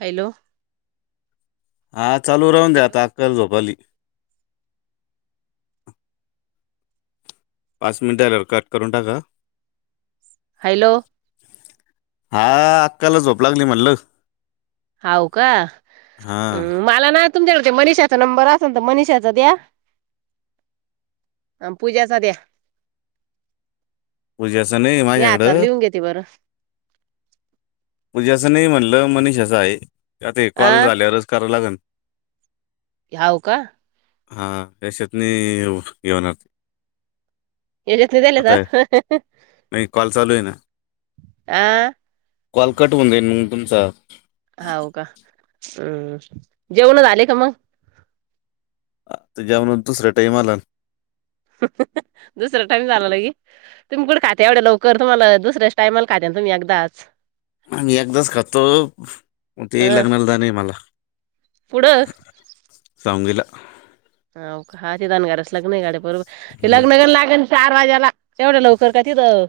Hello. हा चालू राहून द्या हॅलो आता अक्काला झोप आली. पाच मिनिटं झाल्यावर कट करून टाका. हॅलो. हा अक्काला झोप लागली म्हटलं. हाव का? हा मला ना तुमच्याकडं ते मनीषाचा नंबर असेल तर मनीषाचा द्या. अन् पूजाचा दया. पूजाचं नाही मी हातावर माझ्याकडं लिहून घेते बरं. पुज्याचा नाही म्हणलं, मनीष्याचा आहे आता कॉल अ झाल्यावरचं करावं लागल. ह्याव का? हां त्याशत नाही हे होणार. याच्यात नाही कॉल चालू आहे ना [unintelligible] आ? कॉल कट होऊन दे न तुमचा. हव का? हम्म जेवण झाले का मग? आत्ता जेवणाचा दुसरा टाईम आला. दुसरा टाईम झाला लागी? तुम्ही कुठं खाते एवढ्या लवकर. तुम्हाला दुसऱ्याचं टायमाला खातेन तुम्ही एकदाचं. आम्ही एकदाचं खातो ते अ लग्नाला जाणे मला. पुढं? सांगलीला. हो का? हा ते दनगारास लग्न गाडे बरोबर, ते हम्म. लग्न लागन चार वाज्याला, तेवढं लवकर काय तिथं?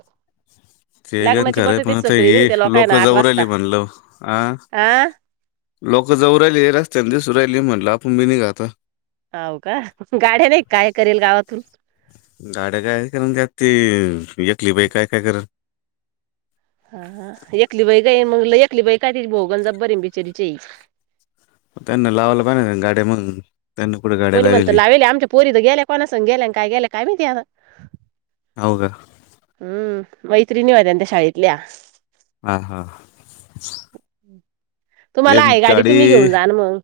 ते पण लग्नाची खरंय बटाटे पण आता सगळी नेली ही त्या लोक लोकांना आठ जाऊ राहिली वाजता म्हणलं. आ? आ लोकं जाऊ राहिली रस्त्याने दिसू राहिली म्हटलं आपण बी निघा आता. हो का गाड्या नाही काय करेल गावातून? गाड्या काय करण त्यात ती यकली बाई काय काय करणं? हा हा एकली बाई काय मग एकली बाई काय त भोगण ज बरे बिचरीचे. त्यांना लावायला पायजे ना गाड्या मंग? त्यांन कुठं कोणी म्हणतं लावेल. आमच्या पोरी तर गेल्या कोणा संग गेल्यान काय गेल्या काय माहिती आता. हाव का? हम्म, मैत्रिणी होत्यानं त्या शाळेतल्या. हा हा तुम्हाला एक आहे गाडी तुम्ही घेऊन जान मंग.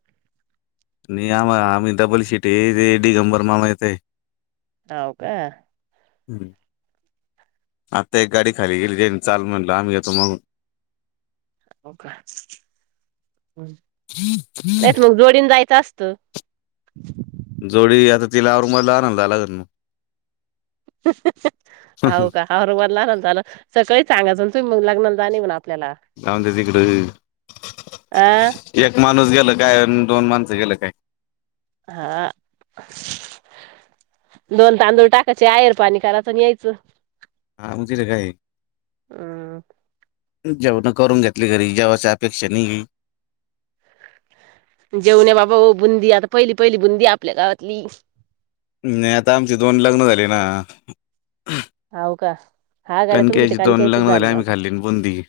नाई आम्हा आम्ही डबल शीटयेे ते डीगंबर मामा येते. हाव का. हम्म,, आता एक गाडी खाली गेली जे चाल म्हणलं आम्ही तुम्हाला मग [inaudible] का नाहीत मग, जोडीन जायचं असतं. जोडी, आता तिला आवरमला [inaudible] लागल मग. हो का ह औरवाडला लाग झालं, सकाळी [inaudible] चांगा जाल तु लग्न जाणे म्ह जाऊंदे तिकडं,, आ एक माणूस गेल काय अन दोन माणसं गेलं काय हा.. दोन तांदूळ टाकायचे, आयर पाणी करायचं आणी यायचं. ह [unintelligible] म काय अं जेवणं करून घेतली घरी,, जेवाची अपेक्षा नई. जेवण आहे बाबा बुंदी,, आता पहिली पहिली बुंदीय आपल्या गावातली. नाही आता आमचे दोन लग्नं झाले ना हो का, हा गाड्या कणक्याची तुमच्याथ आणखी दोन याच्या लग्न झाले जालं आम्ही आता. खाल्ली ना बुंदी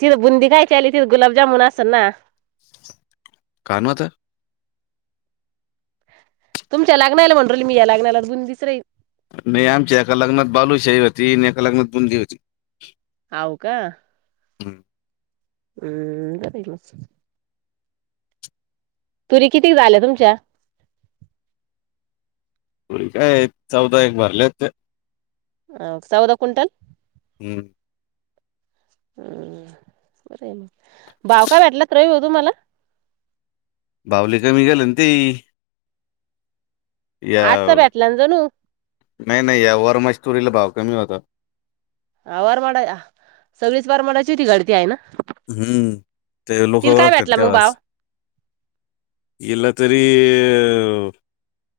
तिथं बुंदी कायची आली तिथं गुलाबजामुन असल ना. कान होतं. तुमच्या लाग्नाला म्हंणु राले मी या लगनाला बूंदिच राई नाही, आमच्या एका लग्नात बालूशाही होती. आणि एका लग्नात बुंदी होती. हाव का,, हम्म. हम्म,, बरंय मग. तुरी किती झाल्या तुमच्या.? काय, चौदा एक भरल्या होत्या. अ सौदा क्विंटल. हम्म. हम्म, बरय मग,, भाव काय भेटलात रवी भाऊ तुमाला? भाव लय कमी गेलं न ते,, आठचा याव भेटला ना जणू नाही नाही या वर म तुरीला भाव कमी होता. हा वारमाडा,, सगळीच वारमाडाची होती गाडी ती आहे ना. हम्म,, ते तिला लोकं काय ओळखतात भेटला मग भाव तेव्हाच.. ईला तरी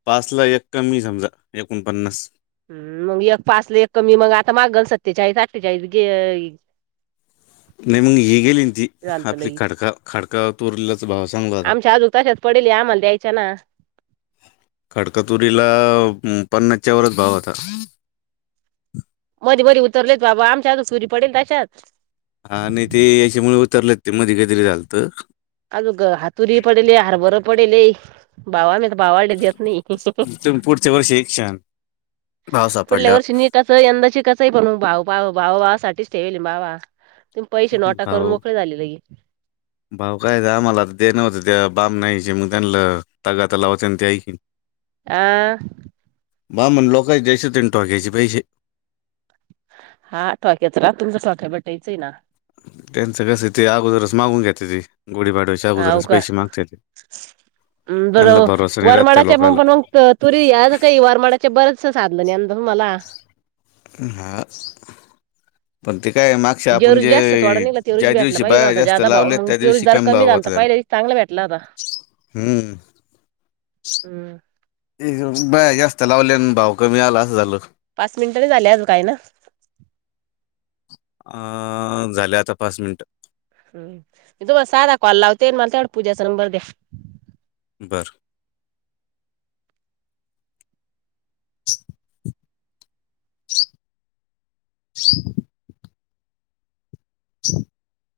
पाच ला एक कमी समजा,,, एकोणपन्नास. हम् मग एक पाचला एक कमी मग, आता मागल सत्तेचाळीस अठ्ठेचाळीस गे नाही मग ही गेली ना ती,, आपली खडका खडका तोरल्याच भाव सांगला आता. पडेली आम्हाला द्यायच्या ना. खडकातुरीला,, अ पन्नासच्या वरच भाव होता. मध्ये मध्ये उतरल्येत बाबा आमच्या आत तुरी पडेल त्याच्यात. हा आणि ते याच्यामुळे उतरलत,, ते मध्ये काहीतरी झालतं. अजूक हा तुरी पडेल हरबरं पडेलेय. भावा मी तर भावाडे देत नाही. तर पुढच्या वर्षी एक छान भाव सापड ल्या वर्षी निकच यंदा श कच आहे पण भा भा भावा साच ठेवेल बावा. तुम्ही पैसे नोटा करून भाव मोकळे झाले लगे. भाव काय? आम्हाला देणं होतं ते बामणायचे,, मग त्यांला तगाता लावते आणि ते ऐ. आ बामण लोकंच द्यायचं तीन टोक्याचे पैशे. हा, ठोक्याच रा तुमचं [unintelligible] ना. त्यांचं कसं ते अगोदरच मागुन घेत्याती, गुढी पाडव्याचं अव का त्यांना बरं भरोसा नाही राहत त्या वरमाडा च लोकांना [unintelligible] तुरी काही वारमाड्याच्या बरेचस साधलं नाही अ [unintelligible] मला. ह [inaudible] जेववरी जास्त थोडा निघला तेवची ज्या भेटला दिवशी पाहिजे ना बाया आता जास्त जादा भाव लावलेत मग त्या तेववरी दिवशी दार कमी भाव झालता होता त्यांना पाहिला चांगलं भेटलाता. हम्म हम [unintelligible] बाया जास्त लावल्या आणि भाव कमी झाला असं झालं. पाच मिनिट नाही झाले आज काय ना. अ झाल्या आता पाच मिनटं. हम् मी तुम्हाला साधा कॉल लावते मला तेवढं पूज्याचा नंबर द्या. बरं [unintelligible] [unintelligible] [unintelligible]